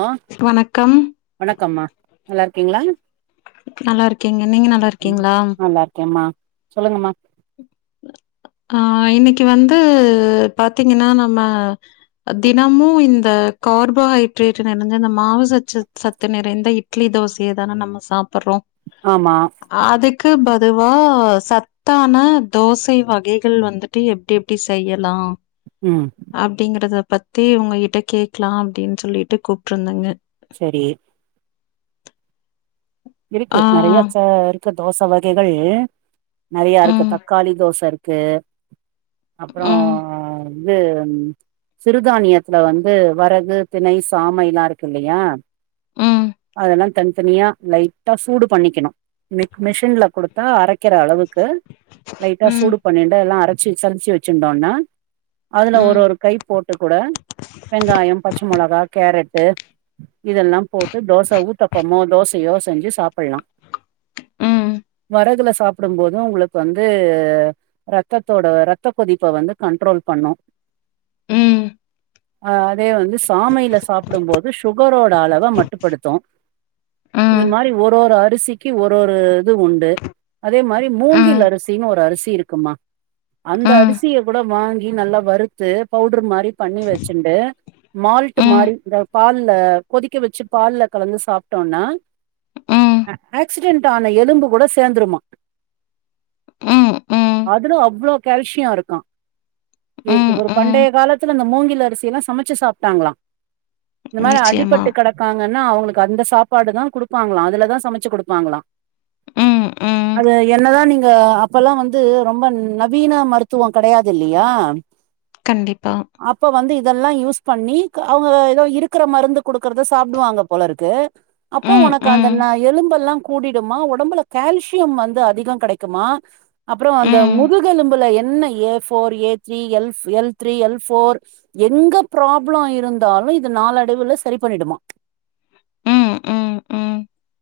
ஆ வணக்கம் வணக்கம்மா நல்லா இருக்கீங்களா நல்லா இருக்கேங்க நீங்க நல்லா ம் இருக்கீங்களா நல்லா இருக்கேமா சொல்லுங்கம்மா ஆ இன்னைக்கி வந்து பாத்தீங்கன்னா நம்ம அ தினமு இந்த கார்போஹைட்ரேட்டு நெறஞ்ச இந்த மாவு சச் சத்து நிறைந்த இட் இட்லி தோசய தான நம்ம சாப்புறோ ஆமா அதுக்கு பதுவா சத்தான தோசை வகைகள் வந்துட்டு எப்படி எப்படி செய்யலாம் ம் அப்படிங்கறத பத்தி உங்க கிட்ட கேக்லாம் அப்படின்னு சொல்லிட்டு கூப்பிட்டுருந்தங்க சரி இருக்கு ஆ நிறைய ச இரு தோசை வகைகள் நிறையா இருக்கு ம் தக்காளி தோசை இருக்கு ம் அப்புறம் இது சிறுதானியத்துல வந்து வரகு திணை சாமை லா இருக்கு இல்லையா ம் அதெல்லாம் தனித்தனியா லைட் டா சூடு பண்ணிக்கனும் மிஷின்ல குடுத்தா அரைக்கற அளவுக்கு லைட்டா ம் சூடு பண்ணின்டு எல்லாம் அரைச்சி சலிச்சி வச்சிருந்தோம்னா அதுல ஒரு ம் ஒரு கை போட்டு கூட வெங்காயம் பச்சை மிளகா கேரட்டு இதெல்லாம் போட்டு தோசை ஊத்தப்பமோ தோசையோ செஞ்சு சாப்பிடலாம் ம் படகுல சாப்பிடும் போதும் உங்களுக்கு வந்து ரத்தத்தோட ரத்த கொதிப்ப வந்து கண்ட்ரோல் பண்ணும் ம் ஆஹ் அதே வந்து சாமையில சாப்பிடும்போது சுகரோட அளவை மட்டுப்படுத்தும் இது ம் மாதிரி ஒரு ஒரு அரிசிக்கு ஒரு ஒரு இது உண்டு அதே மாதிரி ம் மூங்கில் அரிசின்னு ஒரு அரிசி இருக்குமா அந்த ம் அரிசிய கூட வாங்கி நல்லா வறுத்து பவுடர் மாறி பண்ணி வச்சுன்டு மால்ட் மாறி ம், இந்த பால்ல கொதிக்க வச்சு பால்ல கலந்து சாப்பிட்டோன்னா ம், ஆக்சிடென்ட் ஆன எலும்பு கூட சேர்ந்துருமா ம், ம், அதுல அவ்ளோ கால்சியம் இருக்கா ம், ஒரு பண்டைய ம். காலத்துல அந்த மூங்கில் அரிசிலாம் சமைச்சு சாப்பிட்டாங்களாம் இந்த மாறி நிச்சயமா. அடிபட்டு கிடக்காங்கன்னா அவுங்களுக்கு அந்த சாப்பாடு தான் குடுப்பாங்களாம் அதுலதான் சமைச்சு குடுப்பாங்களாம் ம், ம். அது என்னதான் நீங்க அப்பல்லாம் வந்து ரொம்ப நவீன மருத்துவம் கிடையாது இல்லையா கண்டிப்பா அப்ப வந்து இதெல்லாம் யூஸ் பண்ணி அவங்க ஏதோ இருக்கற மருந்து குடுக்குறத சாப்பிடுவாங்க போலருக்கு அப்போ ம், உனக்கு அந்த ந ம், எலும்ப எல்லாம் கூடிடுமா உடம்புல கால்சியம் வந்து அதிகம் கிடைக்குமா அப்புறம் அந்த ம், முதுகெலும்புல என்ன A four A three L L three L four எங்க ப்ராப்ளம் இருந்தாலும் இது நாலடைவுல சரி பண்ணிடுமா ம், ம், ம்.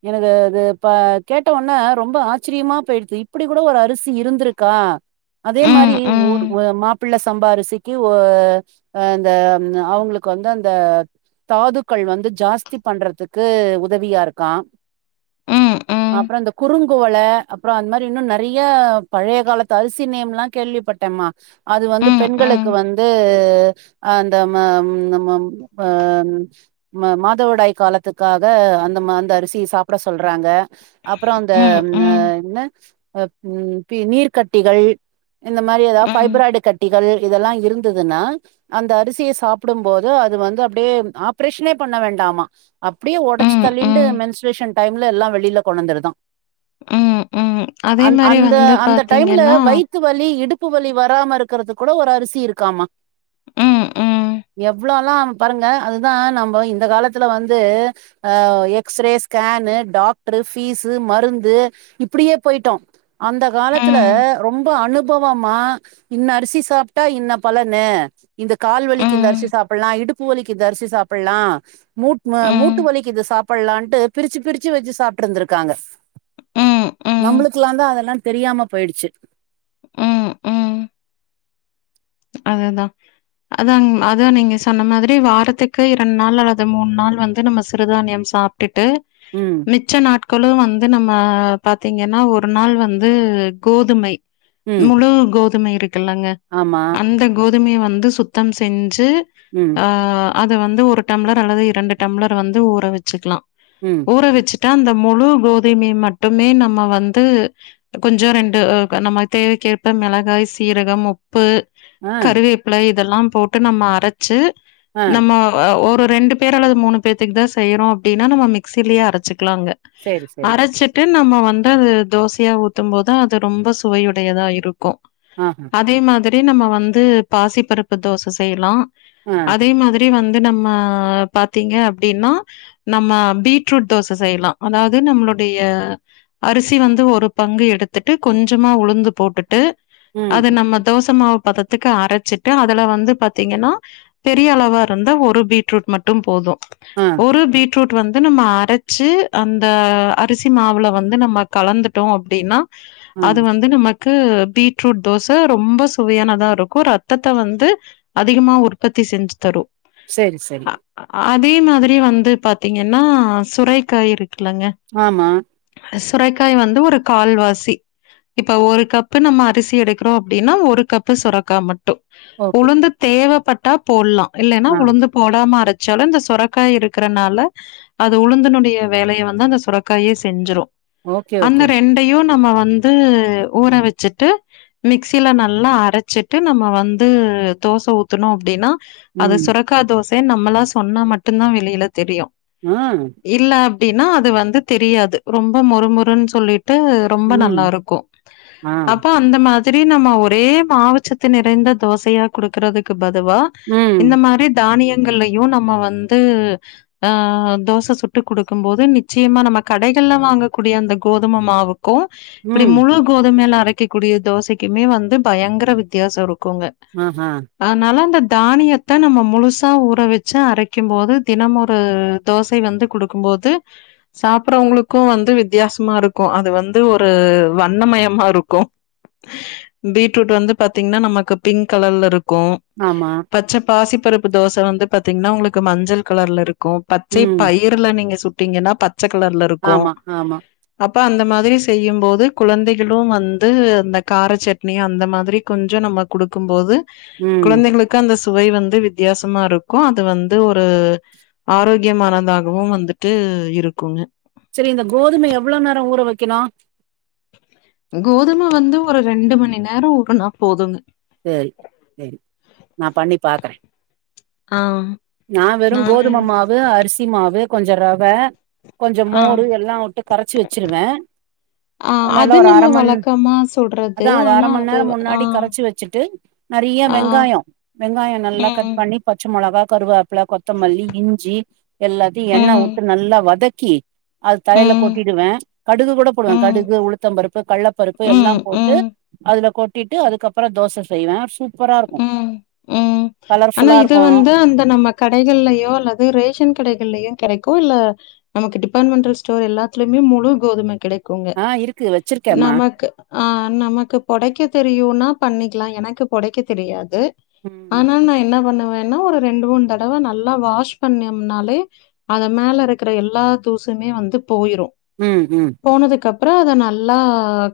எனக்கு அது கேட்ட உனே ரொம்ப ஆச்சரியமா போயிடுது இப்படி கூட ஒரு அரிசி இருந்திருக்கா அதே மாதிரி ம், ம், ஒர் மாப்பிள்ளை சம்பாரிசிக்கு ஒ அஹ் அந்த அவங்களுக்கு வந்து அந்த தாதுக்கள் வந்து ஜாஸ்தி பண்றதுக்கு உதவியா இருக்கா ம், ம், அப்புறம் இந்த குறுங்குுவலை அப்புறம் அந்த மாறி இன்னும் நிறைய பழைய காலத்து அரிசி நேம்லாம் கேள்விப்பட்டேம்மா அது ம், வந்து ம், பெண்களுக்கு ம், வந்து அந்த நம்ம அஹ் மாதவிடாய் காலத்துக்காக அந்த அந்த அரிசி சாப்பிட சொல்றாங்க அப்புறம் அந்த ம், ம், என்ன நீர் கட்டிகள் இந்த மாதிரி ஏதாவது ம், ஃபைபராய்டு கட்டிகள் இதெல்லாம் இருந்ததுன்னா அந்த அரிசியை சாப்பிடும் போது அது வந்து அப்படியே ஆப்ரேஷனே பண்ண வேண்டாமா அப்டியே ஒடச்சி ம், தள்ளிண்டு மென்சுரேஷன் டைம்ல எல்லா வெளில கொன்னந்திருதா ம், ம். அதே மாரி அந்த வந்து அந்த டைம்ல பாத்தீங்கன்னா வயித் த்து வலி இடுப்பு வலி வராம இருக்கறதுக் கூட ஒரு அரிசி இருக்காமா ம், ம், இவால்லா பாருங்க அதுதா நம்ப இந்த காலத்துல வந்து ஆ எக்ஸ்ரே ஸ்கேனு டாக்ட்ரு ஃபீஸ்சு மருந்து இப்டியே போயிட்டோ அந்த காலத்துல ம், ரொம்ப அனுபவமா இன்ன அரிசி சாப்ட்டா இன்ன பலனு இந்த ம், கால்வலிக்கு இந்த அரிசி ம், சாப்பிட்லா இடுப்பு வலிக்கு இந்த அரிசி சாப்பிட்லா மூட் மூட் ம், இது சாப்பிட்லான்ட்டு பிரிச்சு பிரிச்சு வெச்சு சாப்ட் இருந்திருக்காங்க ம், நம்ளுக் ஏந்தா அதெல்லா தெரியாம பொய்டுச்சு ம், அவல்தா அதான் ம் அதான் நீங்க சொன்ன மாதிரி வாரத்துக்கு இரண்டு நாள் அல்லது மூணு நாள் வந்து நம்ம சிறுதானியம் சாப் டுட்டு ம் மிச்ச நாட்களு வந்து நம்ம பாத்தீங்கனா ஒரு நாள் வந்து கோதுமை ம் முழு கோதுமை இருக்குலங்க ஆமா அந்த கோதுமைய வந்து சுத்தம் செஞ்சு ம் ஆ அது வந்து ஒரு டம்ளர் அல்லது இரண்டு டம்ளர் வந்து ஊற வெச்சுக்கலா ம் ஊற வெச்சுட்டா அந்த முழு கோதுமை மட்டுமே நம்ம வந்து கொஞ்சொ ரெண்டு ஆ க நம்ம தேவைக்கேற்ப மிளகாய் சீரகம் உப்பு ஆ கருவேப்பில இதெல்லா போட்டு நம்ம அரைச்சு ஆ நம்ம ஆ ஒரு ரெண்டு பேரு அல்லது மூணு பேத்துக்கு தா செய்றோ அப்டினா நம்ம மிக்ஸ்சிலே அரைச்சிக்லாங்க சரி சரி அரைச்சி ட்டு நம்ம வந்து அது தோசையா ஊத்து போது அது ரொம்ப சுவையுடையதா இருக்கு ஆ ஹூ தே மாதிரி நம்ம வந்து பாசி பருப்பு தோச செய்யலா ஆ அதே மாதி ரி வந்து நம்ம பாத்திங்க அப்டினா நம்ம பீட்ரூட் தோச செய்யலா அதாவது நம்முடைய அரிசி வந்து ஒரு பங்கு எடுத்துட்டு கொஞ்சமா உளுந்து போட்டுட்டு ம் அது நம்ம மாவ் பதத்துக்கு அரச்சிட்டு அதுல வந்து பத்தீங்கனா பெரிய அளவா இருந்தா ஒரு பீட்ரூட் மட்டு போது ஆ ஒரு பீட் ரூட் வந்து நம்ம அரச்சி அந்த அரிசி மாவுல வந்து நம்ம கலந்துட்டோ அப்டினா ஆ அது வந்து நமக்கு பீட்ரூட் தோச ரொம்ப சுவையானதா இருக்கு ரத்தத்த வந்து அதிகமா உற்பத்தி செஞ்சு தரு செரி சரி அதே மாதிரி வந்து பாத்தீங்கனா சுரைக்காய் இருக்குலங்க ஆமா சுரைக்காய் வந்து ஒரு கால்வாசி இப்ப ஒரு கப்பு நம்ம அரிசி எடுக்றோ அப்டினா ஒரு கப்பு சுரக்கா மட்டு ஓகே உளுந்து தேவப்பட்டா போட்லா இல்லனா ஆ உளுந்து போடாம அரைச்சாலு இந்த சுரைக்காய் இருக்குறனால இது உளுந்துனுடைய வேலைய வந்து அந்த சுரக்காயே செஞ்சிரு ஓகே அந்த ஓகே ரெண்டையு நம்ம வந்து ஊற வச்சுட்டு மிக்சில நல் நல்லா அரச்சிட்டு நம்ம வந்து தோச ஊத்தணு அப்டின்னா அது சுர ம் சுரக்கா தோச நம்மள சொன்னா மட்டுதா வெளியில தெரியு ம் இல்ல அப்டின்னா அது வந்து தெரியாது ரொம்ப மோருமோருன்னு சொல்லிட்டு ரொம்ப ம் நல்லா இருக்கு ஆ அப்போ அந்த மாரி நம்ம ஒரே மாவுச்சத்து நெறந்த தோசையா குடுக்குறதுக்கு பதுவா ம் இந்த மாரி தானியங்கள்லையு நம்ம வந்து ஆ தோச சுட்டு கொடுக்கு போது நிச்சயமா நம்ம கடகள்ல வாங்கக்கூடிய அந்த கோதுமாவு இருக்கு இப்டி ம் முழு கோதுமை லா அரைக்கக்கூடிய தோசைக்குமே வந்து பயங்கர வித்தியாச இருக்குங்க ஆகா அதனால அந்த தானியத்த நம்ம முழுசா ஊற வச்சு அரைக்கு போது தினமு ஒரு தோச வந்து கொடுக்கு போது சாப்புறவங்களுக்கு வந்து வித்தியாசமா இருக்கு அது வந்து ஒரு வண்ணமயமா இருக்கு பீட்ரூட் வந்து பாத்தீங்கனா நமக்கு பிங்க் கலர்லஇருக்கு ஆமா பச்ச பாசி பருப்பு தோச வந்து பாத்தீங்கன்னா உங்களுக்கு மஞ்சள் கலர்ல இருக்கு பச்சை ம் பை [unintelligible] நீங்க சுட்டீங்கன்னா பச்ச கலர்ல இருக்கு ஆமா ஆமா அப்ப அந்த மாரி செய்யு போது குழந்தைகளு வந்து அந்த காரச்சட் அந்த மாரி கொஞ்சோ நம்ம குடுக்கு போது ம் குழந்தைங்களு க்கு அந்த சுவை வந்து வித்தியாசமா இருக்கு அது வந்து ஒரு ஆரோக்கியமானதாகவு வந்துட்டு இருக்குங்க சேரி இந்த கோதுமை எவ்ளோ நேரோ ஊற வக்கனோ கோதும வந்து ஒரு ரெண்டு மணி நேரோ ஊரனா போதுங்க சேரி சேரி நா பண்ணி பாக்கறே ஆ நா வெறு நானு கோதும மாவு அரிசி மாவு கொஞ்சோ ரவ கொஞ்சோ ஆ. மோரு எல்லாவுட்டு கரச்சி வெச்சிருவே ஆ நல்லா அது ஒரு நம்ம அரமண் வழக்கமா சொல்றது. அதா அது ஆனா அரமண் நேரோ ஆ, முன்னாடி கரச்சி வச்சிட்டு நெறிய ஆ, வெங்காயோ வெங்காயோ நல்லா ம், கட் பண்ணி பச்ச மொளகா கருவாப்பில கொத்தமல்லி இஞ்சி எல்லாத்தையு ம், எண்ணவுட்டு நல்லா வதக்கி அது தலையில ம், கொட்டிடுவ கடுகு கூட போடுவ ம், கடுகு உளுத்த பருப்பு கல்லப்பருப்பு எல்லா ம், போட்டு ம், அதுலா கொட்டிட்டு அதுக்கப்றோ தோச செய்வ சூப் சூப்பரா இருக்கு ம், ம். கலர்ஃபுல்லா இருக்கு கடகள்லயோ அல்லது ரேஷன் கடகள்லயு கெடைக்கோ இல்ல நமக்கு டிபார்ட்மெண்டல் ஸ்டோர் எல்லாத்துலயுமே முழு கோதும கெடைக்குங்க ஆ இருக்கு வச்சிருக்கேம்மா நமக்கு அ நமக்கு பொடைக்க தெரியுன்னா பண்ணிக்கலா எனக்கு பொடைக்க தெரியாது ம் ஆனா நா என்ன பண்ணுவேன்னா ஒரு ரெண்டு மூணு தடவ நல்லா வாஷ் பண்ணோம்னாலே அது மேல இருக்குற எல்லா தூசுமே வந்து போயிறோ ம் ம் போனதுக்கப்றோ அத நல்லா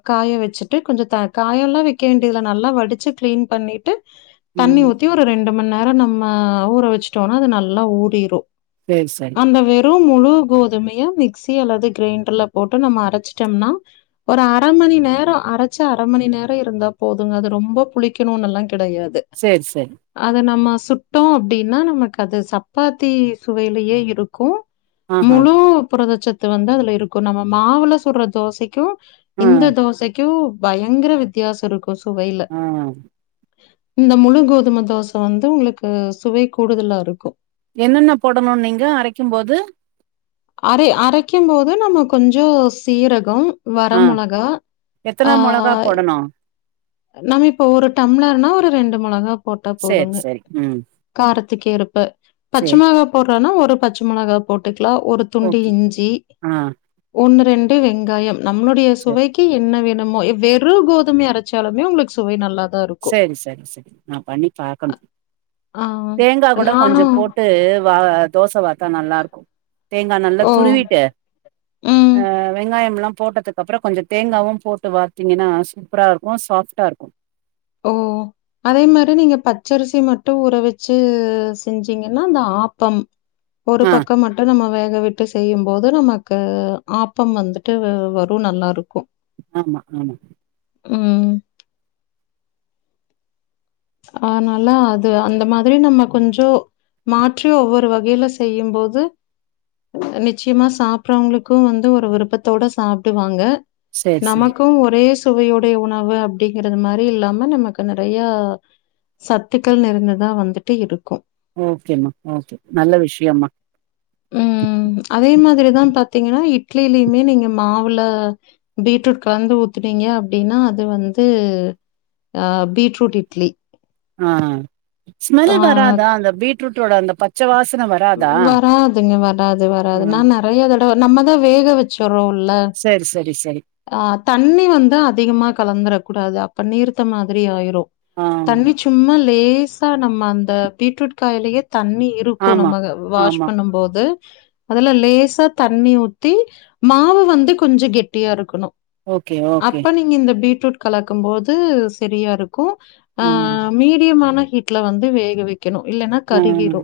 காய வச்சுட்டு கொஞ்சோ த காயல்லா வைக்க வேண்டியதில்ல நல்லா வடிச்சு கிளீன் பண்ணிட் ட்டு தண்ணி ம் ஊத்தி ஒரு ரெண்டு மண் நேரோ நம்ம ஊற வச்சுட்டோன்னா அது நல்லா ஊரிரு சேர் சரி அந்த வெறு முழு கோதுமைய மிக்சி அல்லது கிரைண்டர்ல போட்டு நம்ம அரச்சிட்டோம்னா ஒரு அர மணி நேரோ அரச்சு அர மணி நேரோ இருந்தா போதுங்க அது ரொம்ப புளிக்கனுனல்லா கிடையாது சேர் சரி அத நம்ம சுட்டோ அப்டின்னா நமக்கு அது சப்பாத்தி சுவையிலயே இருக்கு ஆஹா முழு புரதச்சத்து வந்து அதுல இருக்கு நம்ம மாவுல சுட்ற தோசைக்கு ஆ இந்த தோசைக்கு பயங்கர வித்தியாசோ இருக்கு சுவையில அ இந்த முழு கோதும தோச வந்து உங்களுக்கு சுவை கூடுதலா இருக்கு என்னென்ன போடனுன்னீங்க அரைக்கும் போது அரை அரைக்கும் போது நம்ம கொஞ்சோ சீரகம் வர ஆ மொளகா அ எத்தன மொளகா போடணு நம்ம இப்ப ஒரு டம்ளர்னா ஒரு ரெண்டு மொளகா போட்டா சேரி போதுங்க சேரி ம் காரத்துக்கு ஏர்ப்ப பச்ச சேரி மொளகா போடுறன்னா ஒரு பச்ச மொளகா போட்டுக்கலா ஒரு துண்டு ஓகே இஞ்சி ஆ ஒன்னு ரெண்டு வெங்காயம் நம்மளுடைய சேரி சுவை க்கி என்ன வேணுமோ வெறு கோதுமை அரைச்சாலுமே உங்களுக்கு சுவை நல்லா தான் இருக்கும். சேரி சரி சரி நா பண்ணி பாக்கனு ஆ. தேங்கா கூட கொஞ்சப் நானும் போட்டு வா தோச வாத்தா நல்லா இருக்கு தேங்கா நல்லா ஓ! துருவிட்டு ம். அ வெங்காயம்லா போட்டதுக் க்கப்றோ கொஞ்ச தேங்காவு போட்டு வாத்திங்கன்னா சூப்பரா இருக்கு சாஃப்ட்டா இருக்கு ஓ! அதே மாறி நீங்க பச்சரிசி மட்டு உற வெச்சு செஞ்சீங்கன்னா அந்த ஆப்பம் ஒரு ஆ பக்கம் மட்டும் நம்ம வேக விட்டு செய்யும் போது நம க்கு ஆப்பம் வந்துட்டு வரு நல்லாருக்கு ஆமா ஆமா ம் அதனால அது அந்த மாதிரி நம்ம கொஞ்சோ மாற்றி ஒவ்வொரு வகையில செய்யும் போது நிச்சயமா சாப்பறவங்களுக்கு வந்து ஒரு விருப்பத்தோட சாப்டுவாங்க சேரி சேரி நமக்கு ஒரே சுவையோடைய உணவு அப்படிங்கறது மாறி இல்லாம நமக்கு நறையா சத்துக்கள் நிறைந்ததா வந்துட்டு இருக்கு ஓகேம்மா ஓகே நல்ல விஷயம்மா ம் அதே மாதிரிதா பாத்தீங்கன்னா இட்லிலயுமே நீங்க மாவுல பீட்ரூட் கலந்து ஊத்துனீங்க அப்டின்னா அது வந்து ஆ பீட்ரூட் இட்லி ஆ ஆ ஸ்மெல் வராதா அந்த பீட்ரூட்டோட அந்த பச்ச வாசன வ வராதுங்க வராது வராது ஆ நான் நறைய தடவ நம்மதா வேக வச்சறோல்ல சேர் சரி சரி ஆ தண்ணி வந்து அதிகமா கலந்துர கூடாது அப்ப நீர்த்த மாதிரி ஆயிரு ஆ தண்ணி சும்மா லேசா நம்ம அந்த பீட்ரூட் காய்லயே தண்ணி இரு இருக்கு ஆமா நம்ம அத ஆமா வாஷ் ஆமா பண்ணும் போது அதுல லேசா தண்ணி ஊத்தி மாவு வந்து கொஞ்ச கெட்டியா இருக்கணு ஓகே ஓகே அப்ப நீங்க இந்த பீட்ரூட் கலக்கும் போது சரியா இருக்கு ஆ ம் மீடியமான ஹீட்ல வந்து வேக வெக்கணு இல்லன்னா ம் கருகிரு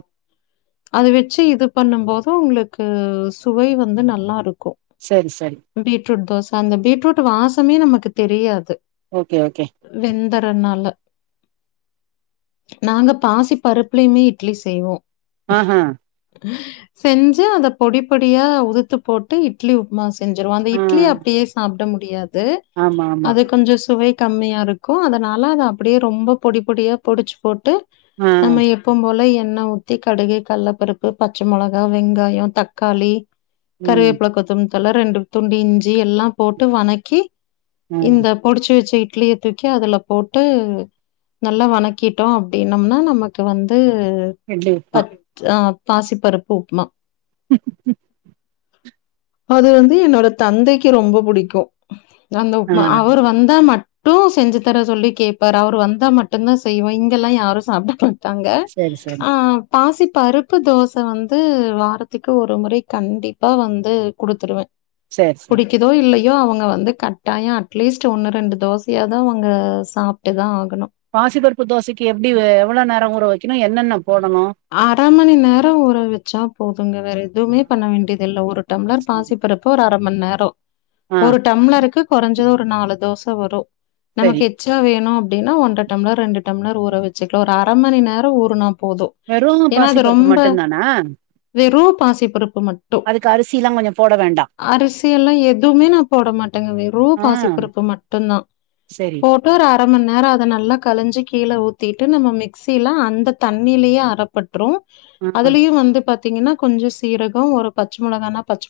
அது வெச்சு இது பண்ணும் போது உங்ளுக்கு சுவை வந்து நல்லாருக்கு சரி சரி பீட்ரூட் தோச அந்த பீட்ரூட் வாசமே நமக்கு தெரியாது ஓகே ஓகே வெந்தரனால நாங்க பாசிப் பருப்புலயுமே இட்லி செய்வோ ஆஹ செஞ்சு அத பொடிப் பொடியா உதுத்து போட்டு இட்லி உப்புமா செஞ்சருவம் அந்த இ ஆ இட்லி அப்டியே சாப்ட முடியாது ஆமா ஆமா அது கொஞ்ச சுவை கம்மியா இருக் க்கும் அதனால அத அப்டியே ரொம்ப பொடி பொடியா பொடிச்சு போட்டு ஆ நம்ம எப்பம் போல எண்ணெ ஊத் த்தி கடுகே கல்ல பருப்பு பச்ச மொளகா வெங்காயோ தக்காளி ம் கருவேப்பழ கொத்த தழ ரெண்டு துண்டி இஞ்சி எல்லா போட்டு வனக்கி ஆ இந்தப் பொடிச்சு வச்ச இட்லிய தூக்கி அதுல போட்டு நல்லா வணக்கீட்டோ அப்டின்னம்னா நமக்கு வந்து இட்லி உப்மா ஆ பாசிப்பருப்பு உப்மா [inaudible] அது வந்து என்னோட தந்தைக்கு ரொம்ப புடிக்கு தா அந்த ஆ உப்மா அவர் வந்தா ம ட்டு செஞ்சு தர சொல்லி கேப்பாரு அவர் வந்தா மட்டுதா செய்வோ இங்கெல்லா யாரு சாப்ட மாட் டாங்க சரி சரி ஆ பாசிப் பருப்பு தோச வந்து வாரத்துக்கு ஒரு முறை கண்டிப்பா வந்து குடுத்துருவே சேர் சே கிதோ இல்லையோ அவங்க வந்து கட்டாயோ அட்லீஸ்ட் ஒன்னு ரெண்டு தோசையாது அவங்க சாப்ட்டு தா ஆகணு பாசிபருப்பு தோசைக்கு எப்டி எவ்ளோ நேர ஊறவெக்கணு என்னென்ன போடணு அர மணி நேர ஊற வெச்சா போதுங்க வேற எதுவுமே பண்ண வேண்டியது இல்ல ஒரு ஒரு டம்லர் பாசி பருப்பு ஒரு அர மண்நேரோ ஆ ஒரு டம்ளருக்கு குறைஞ்சது ஒரு நாலு தோச வரு சரி நமக்கு எச்சா வேணு அப்டின்னா ஒன்ற டம்ளர் ரெண்டு டம்ளர் ஊற வெச்சுக்கலா ஒரு அர மணி நேரோ ஊறனா போது வெறு ஏன்னா பாசி அது பருப்பு ரொம்ப மட்டு தானா வெறு பாசிப்பருப்பு மட்டு அரிசிலா கொஞ்சோ போட வேண்டா அரிசியெல்லா எதுவுமே நா போட மாட்டேங்க வெறு ஆ பாசிப்பருப்பு மட்டுதா சரி போட்டு ஒரு அரமண்நேரோ அத நல்லா கழஞ்சி கீழே ஊத்திட்டு நம்ம மிக்சில அந்த தண்ணிலயே அ பற்று ஆ அதுலயு வந்து பாத்தீங்கனா கொஞ்ச சீரகோ ஒரு பச்ச மொளகானா பச்ச மொளகா